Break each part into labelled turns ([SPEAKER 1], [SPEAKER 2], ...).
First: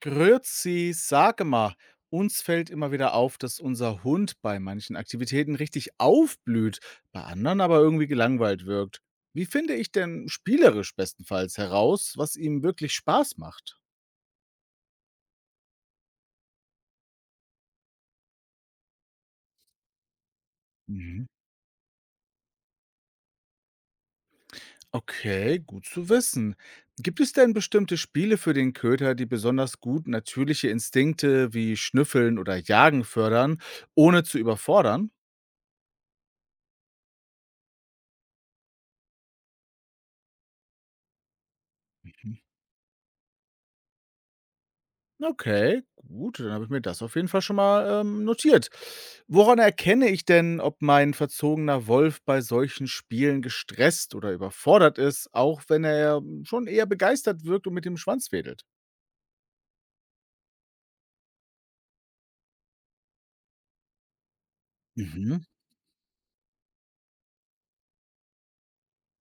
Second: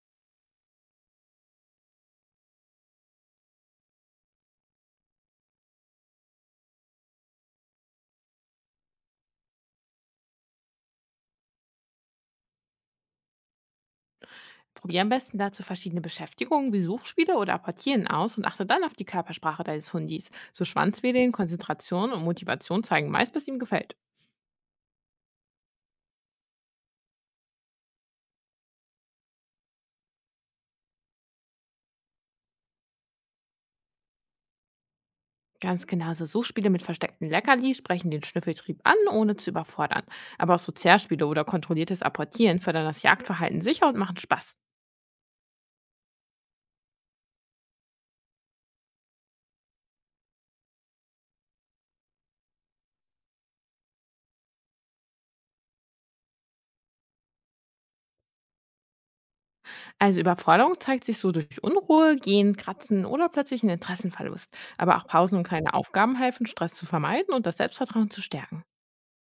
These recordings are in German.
[SPEAKER 1] Grüezi, sage mal, uns fällt immer wieder auf, dass unser Hund bei manchen Aktivitäten richtig aufblüht, bei anderen aber irgendwie gelangweilt wirkt. Wie finde ich denn spielerisch bestenfalls heraus, was ihm wirklich Spaß macht?
[SPEAKER 2] Probier am besten dazu verschiedene Beschäftigungen wie Suchspiele oder Apportieren aus und achte dann auf die Körpersprache deines Hundis. So
[SPEAKER 1] Mhm.
[SPEAKER 2] Schwanzwedeln, Konzentration und Motivation zeigen meist, was ihm gefällt.
[SPEAKER 1] Okay, gut zu wissen. Gibt es denn bestimmte Spiele für den Köter, die besonders gut natürliche Instinkte wie Schnüffeln oder Jagen fördern, ohne zu überfordern?
[SPEAKER 2] Ganz genauso Suchspiele mit versteckten Leckerlis sprechen den Schnüffeltrieb an, ohne zu überfordern. Aber auch Sozialspiele oder kontrolliertes Apportieren fördern das Jagdverhalten sicher und machen Spaß.
[SPEAKER 1] Okay, gut, dann habe ich mir das auf jeden Fall schon mal, notiert. Woran erkenne ich denn, ob mein verzogener Wolf bei solchen Spielen gestresst oder überfordert ist, auch wenn er schon eher begeistert wirkt und mit dem Schwanz wedelt?
[SPEAKER 2] Also Überforderung zeigt sich so durch Unruhe, Gehen, Kratzen oder plötzlichen Interessenverlust. Aber auch Pausen
[SPEAKER 1] Mhm.
[SPEAKER 2] und kleine Aufgaben helfen, Stress zu vermeiden und das Selbstvertrauen zu stärken.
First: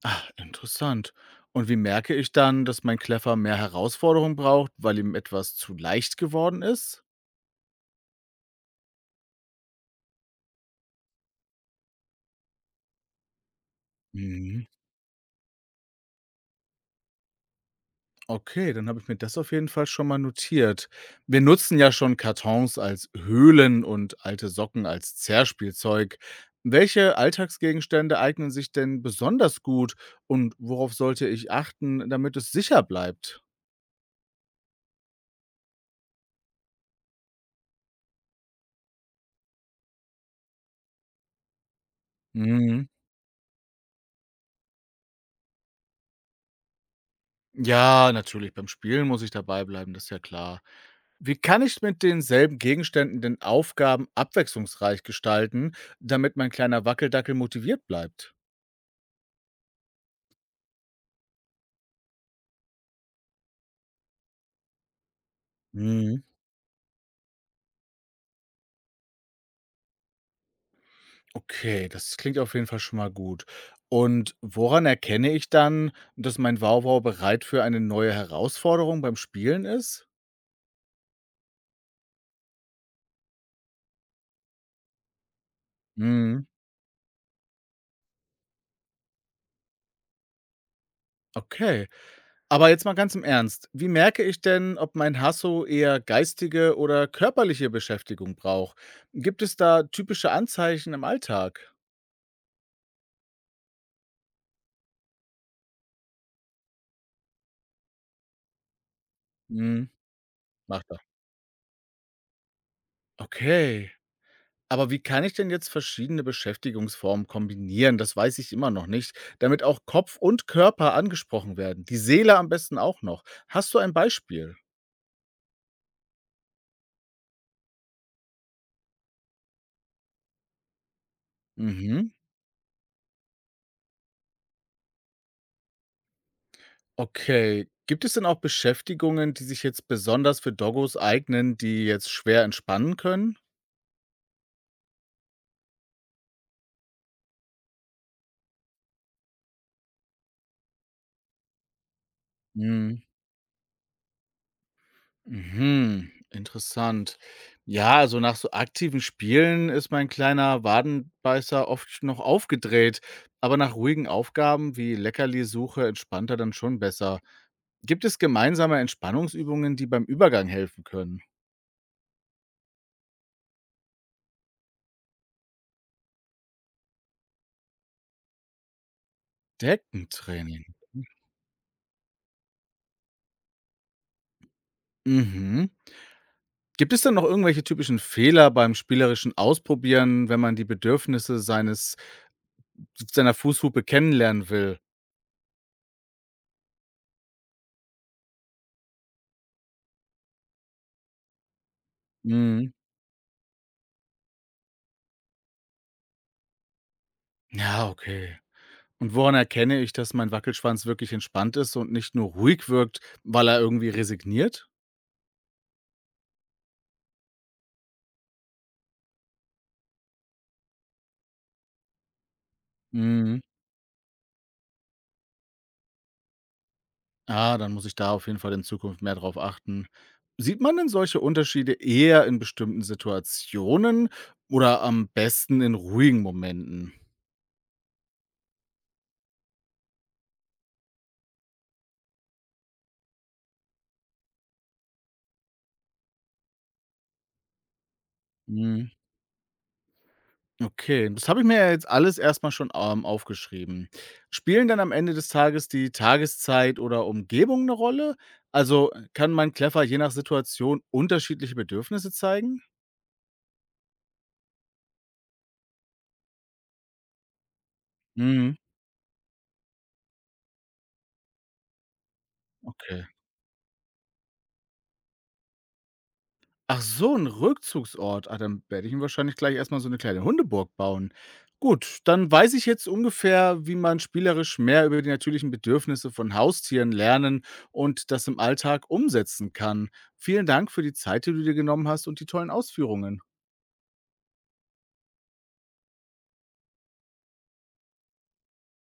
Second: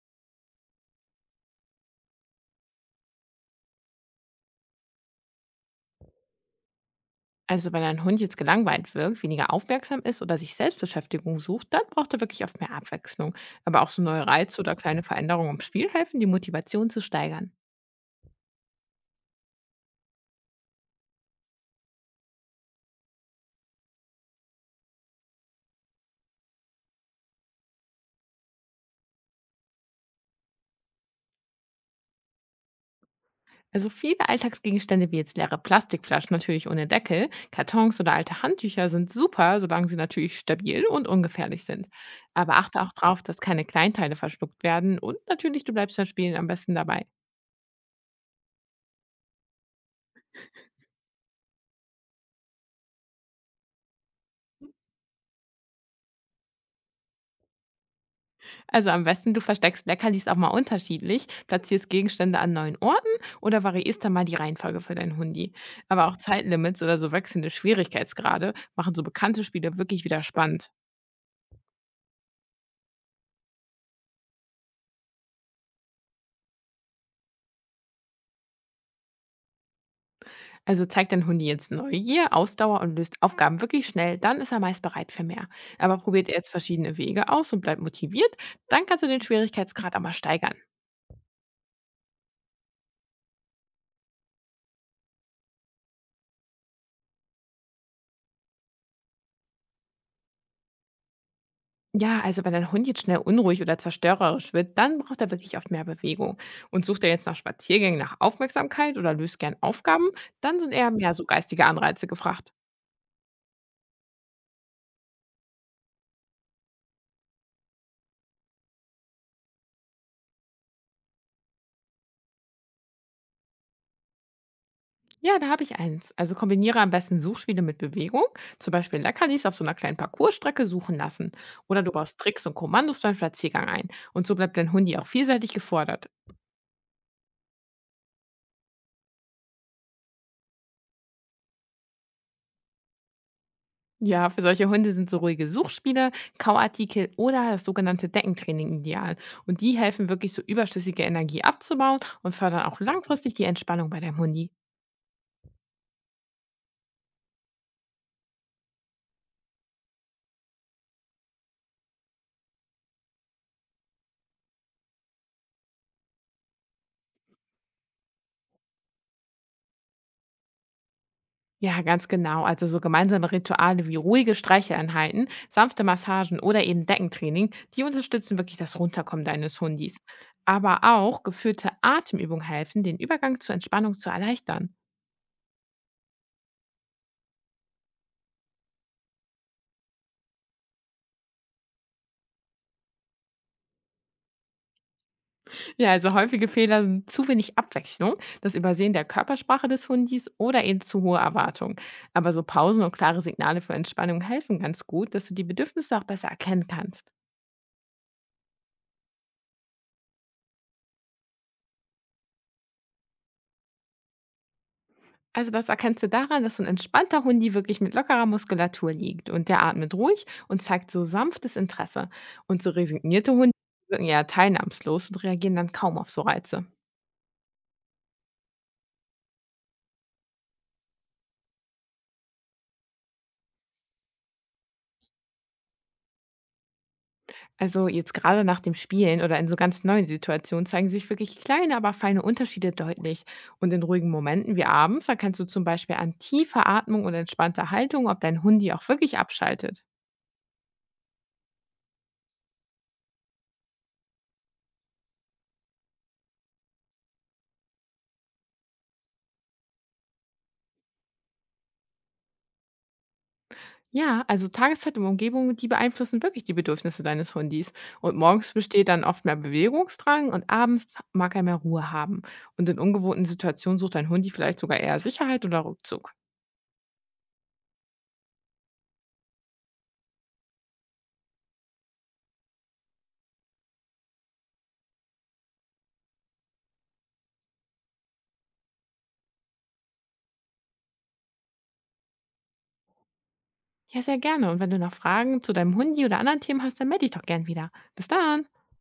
[SPEAKER 1] Ah, interessant. Und wie merke ich dann, dass mein Kleffer mehr Herausforderung braucht, weil ihm etwas zu leicht geworden ist?
[SPEAKER 2] Also wenn ein Hund jetzt gelangweilt wirkt, weniger aufmerksam ist oder sich Selbstbeschäftigung sucht, dann braucht er wirklich oft mehr Abwechslung. Aber auch so neue Reize oder kleine Veränderungen im Spiel helfen, die Motivation zu steigern.
[SPEAKER 1] Okay, dann habe ich mir das auf jeden Fall schon mal notiert. Wir nutzen ja schon Kartons als Höhlen und alte Socken als Zerspielzeug. Welche Alltagsgegenstände eignen sich denn besonders gut und worauf sollte ich achten, damit es sicher bleibt?
[SPEAKER 2] Also viele Alltagsgegenstände wie jetzt leere Plastikflaschen, natürlich ohne Deckel, Kartons oder alte Handtücher sind super, solange sie natürlich stabil und ungefährlich sind. Aber achte
[SPEAKER 1] Mhm.
[SPEAKER 2] auch drauf, dass keine Kleinteile verschluckt werden, und natürlich du bleibst beim Spielen am besten dabei.
[SPEAKER 1] Ja, natürlich. Beim Spielen muss ich dabei bleiben, das ist ja klar. Wie kann ich mit denselben Gegenständen denn Aufgaben abwechslungsreich gestalten, damit mein kleiner Wackeldackel motiviert bleibt?
[SPEAKER 2] Also am besten du versteckst Leckerlis auch mal unterschiedlich, platzierst Gegenstände an neuen Orten oder variierst dann mal die Reihenfolge für dein Hundi. Aber auch Zeitlimits oder so wechselnde Schwierigkeitsgrade machen so bekannte Spiele wirklich wieder spannend.
[SPEAKER 1] Okay, das klingt auf jeden Fall schon mal gut. Und woran erkenne ich dann, dass mein Wauwau bereit für eine neue Herausforderung beim Spielen ist?
[SPEAKER 2] Also zeigt dein Hund jetzt Neugier, Ausdauer und löst Aufgaben wirklich schnell, dann ist er meist bereit für mehr. Aber probiert er
[SPEAKER 1] Mhm.
[SPEAKER 2] jetzt verschiedene Wege aus und bleibt motiviert, dann kannst du den Schwierigkeitsgrad auch steigern.
[SPEAKER 1] Okay. Aber jetzt mal ganz im Ernst. Wie merke ich denn, ob mein Hasso eher geistige oder körperliche Beschäftigung braucht? Gibt es da typische Anzeichen im Alltag?
[SPEAKER 2] Ja, also wenn dein Hund jetzt schnell unruhig oder zerstörerisch wird, dann braucht er wirklich oft mehr Bewegung. Und sucht er jetzt nach Spaziergängen, nach Aufmerksamkeit oder löst gern
[SPEAKER 1] Mhm.
[SPEAKER 2] Aufgaben, dann sind
[SPEAKER 1] Macht
[SPEAKER 2] eher
[SPEAKER 1] er.
[SPEAKER 2] mehr so geistige Anreize gefragt.
[SPEAKER 1] Okay. Aber wie kann ich denn jetzt verschiedene Beschäftigungsformen kombinieren? Das weiß ich immer noch nicht, damit auch Kopf und Körper angesprochen werden, die Seele am besten auch noch. Hast du ein Beispiel?
[SPEAKER 2] Ja, da habe ich eins. Also kombiniere am besten Suchspiele mit Bewegung, zum Beispiel Leckerlis auf so einer kleinen Parcoursstrecke suchen lassen. Oder du
[SPEAKER 1] Mhm.
[SPEAKER 2] baust Tricks und Kommandos beim Spaziergang ein. Und so bleibt dein Hundi auch vielseitig gefordert.
[SPEAKER 1] Okay. Gibt es denn auch Beschäftigungen, die sich jetzt besonders für Doggos eignen, die jetzt schwer entspannen können?
[SPEAKER 2] Ja, für solche Hunde sind so ruhige Suchspiele, Kauartikel oder das sogenannte Deckentraining ideal. Und die helfen wirklich, so überschüssige Energie abzubauen, und fördern auch
[SPEAKER 1] Mhm.
[SPEAKER 2] langfristig die Entspannung bei deinem Hundi.
[SPEAKER 1] Mhm, interessant. Ja, also nach so aktiven Spielen ist mein kleiner Wadenbeißer oft noch aufgedreht, aber nach ruhigen Aufgaben wie Leckerlisuche entspannt er dann schon besser. Gibt es gemeinsame Entspannungsübungen, die beim Übergang helfen können?
[SPEAKER 2] Ja, ganz genau. Also so gemeinsame Rituale wie ruhige Streicheleinheiten, sanfte Massagen oder eben Deckentraining, die unterstützen wirklich das Runterkommen deines Hundis.
[SPEAKER 1] Deckentraining.
[SPEAKER 2] Aber auch geführte Atemübungen helfen, den Übergang zur Entspannung zu erleichtern.
[SPEAKER 1] Mhm. Gibt es dann noch irgendwelche typischen Fehler beim spielerischen Ausprobieren, wenn man die Bedürfnisse seines seiner Fußhupe kennenlernen will?
[SPEAKER 2] Ja, also häufige Fehler sind zu wenig Abwechslung, das Übersehen der Körpersprache des Hundis oder eben zu hohe Erwartungen. Aber so
[SPEAKER 1] Mhm.
[SPEAKER 2] Pausen und klare Signale für Entspannung helfen ganz gut, dass du die Bedürfnisse auch besser erkennen kannst.
[SPEAKER 1] Ja, okay. Und woran erkenne ich, dass mein Wackelschwanz wirklich entspannt ist und nicht nur ruhig wirkt, weil er irgendwie resigniert?
[SPEAKER 2] Also das erkennst du daran, dass so ein entspannter Hundi wirklich mit lockerer Muskulatur liegt, und der atmet ruhig und zeigt so sanftes Interesse. Und so resignierte
[SPEAKER 1] Mhm.
[SPEAKER 2] Hunde wirken eher teilnahmslos und reagieren dann kaum auf so Reize.
[SPEAKER 1] Ah, dann muss ich da auf jeden Fall in Zukunft mehr drauf achten. Sieht man denn solche Unterschiede eher in bestimmten Situationen oder am besten in ruhigen Momenten?
[SPEAKER 2] Also jetzt gerade nach dem Spielen oder in so ganz neuen Situationen zeigen sich wirklich kleine, aber feine Unterschiede deutlich. Und in ruhigen Momenten wie abends erkennst du zum Beispiel an tiefer Atmung und entspannter Haltung, ob dein Hundi auch
[SPEAKER 1] Mhm.
[SPEAKER 2] wirklich abschaltet.
[SPEAKER 1] Okay, das habe ich mir ja jetzt alles erstmal schon aufgeschrieben. Spielen dann am Ende des Tages die Tageszeit oder Umgebung eine Rolle? Also kann mein Kleffer je nach Situation unterschiedliche Bedürfnisse zeigen?
[SPEAKER 2] Ja, also Tageszeit und Umgebung, die beeinflussen wirklich die Bedürfnisse deines Hundis. Und morgens
[SPEAKER 1] Mhm.
[SPEAKER 2] besteht dann oft mehr Bewegungsdrang und abends mag er mehr Ruhe haben. Und in
[SPEAKER 1] Okay.
[SPEAKER 2] ungewohnten Situationen sucht dein Hundi vielleicht sogar eher Sicherheit oder Rückzug.
[SPEAKER 1] Ach so, ein Rückzugsort. Ah, dann werde ich mir wahrscheinlich gleich erst mal so eine kleine Hundeburg bauen. Gut, dann weiß ich jetzt ungefähr, wie man spielerisch mehr über die natürlichen Bedürfnisse von Haustieren lernen und das im Alltag umsetzen kann. Vielen Dank für die Zeit, die du dir genommen hast und die tollen Ausführungen.
[SPEAKER 2] Ja, sehr gerne. Und wenn du noch Fragen zu deinem Hundi oder anderen Themen hast, dann melde dich doch gern wieder. Bis dann!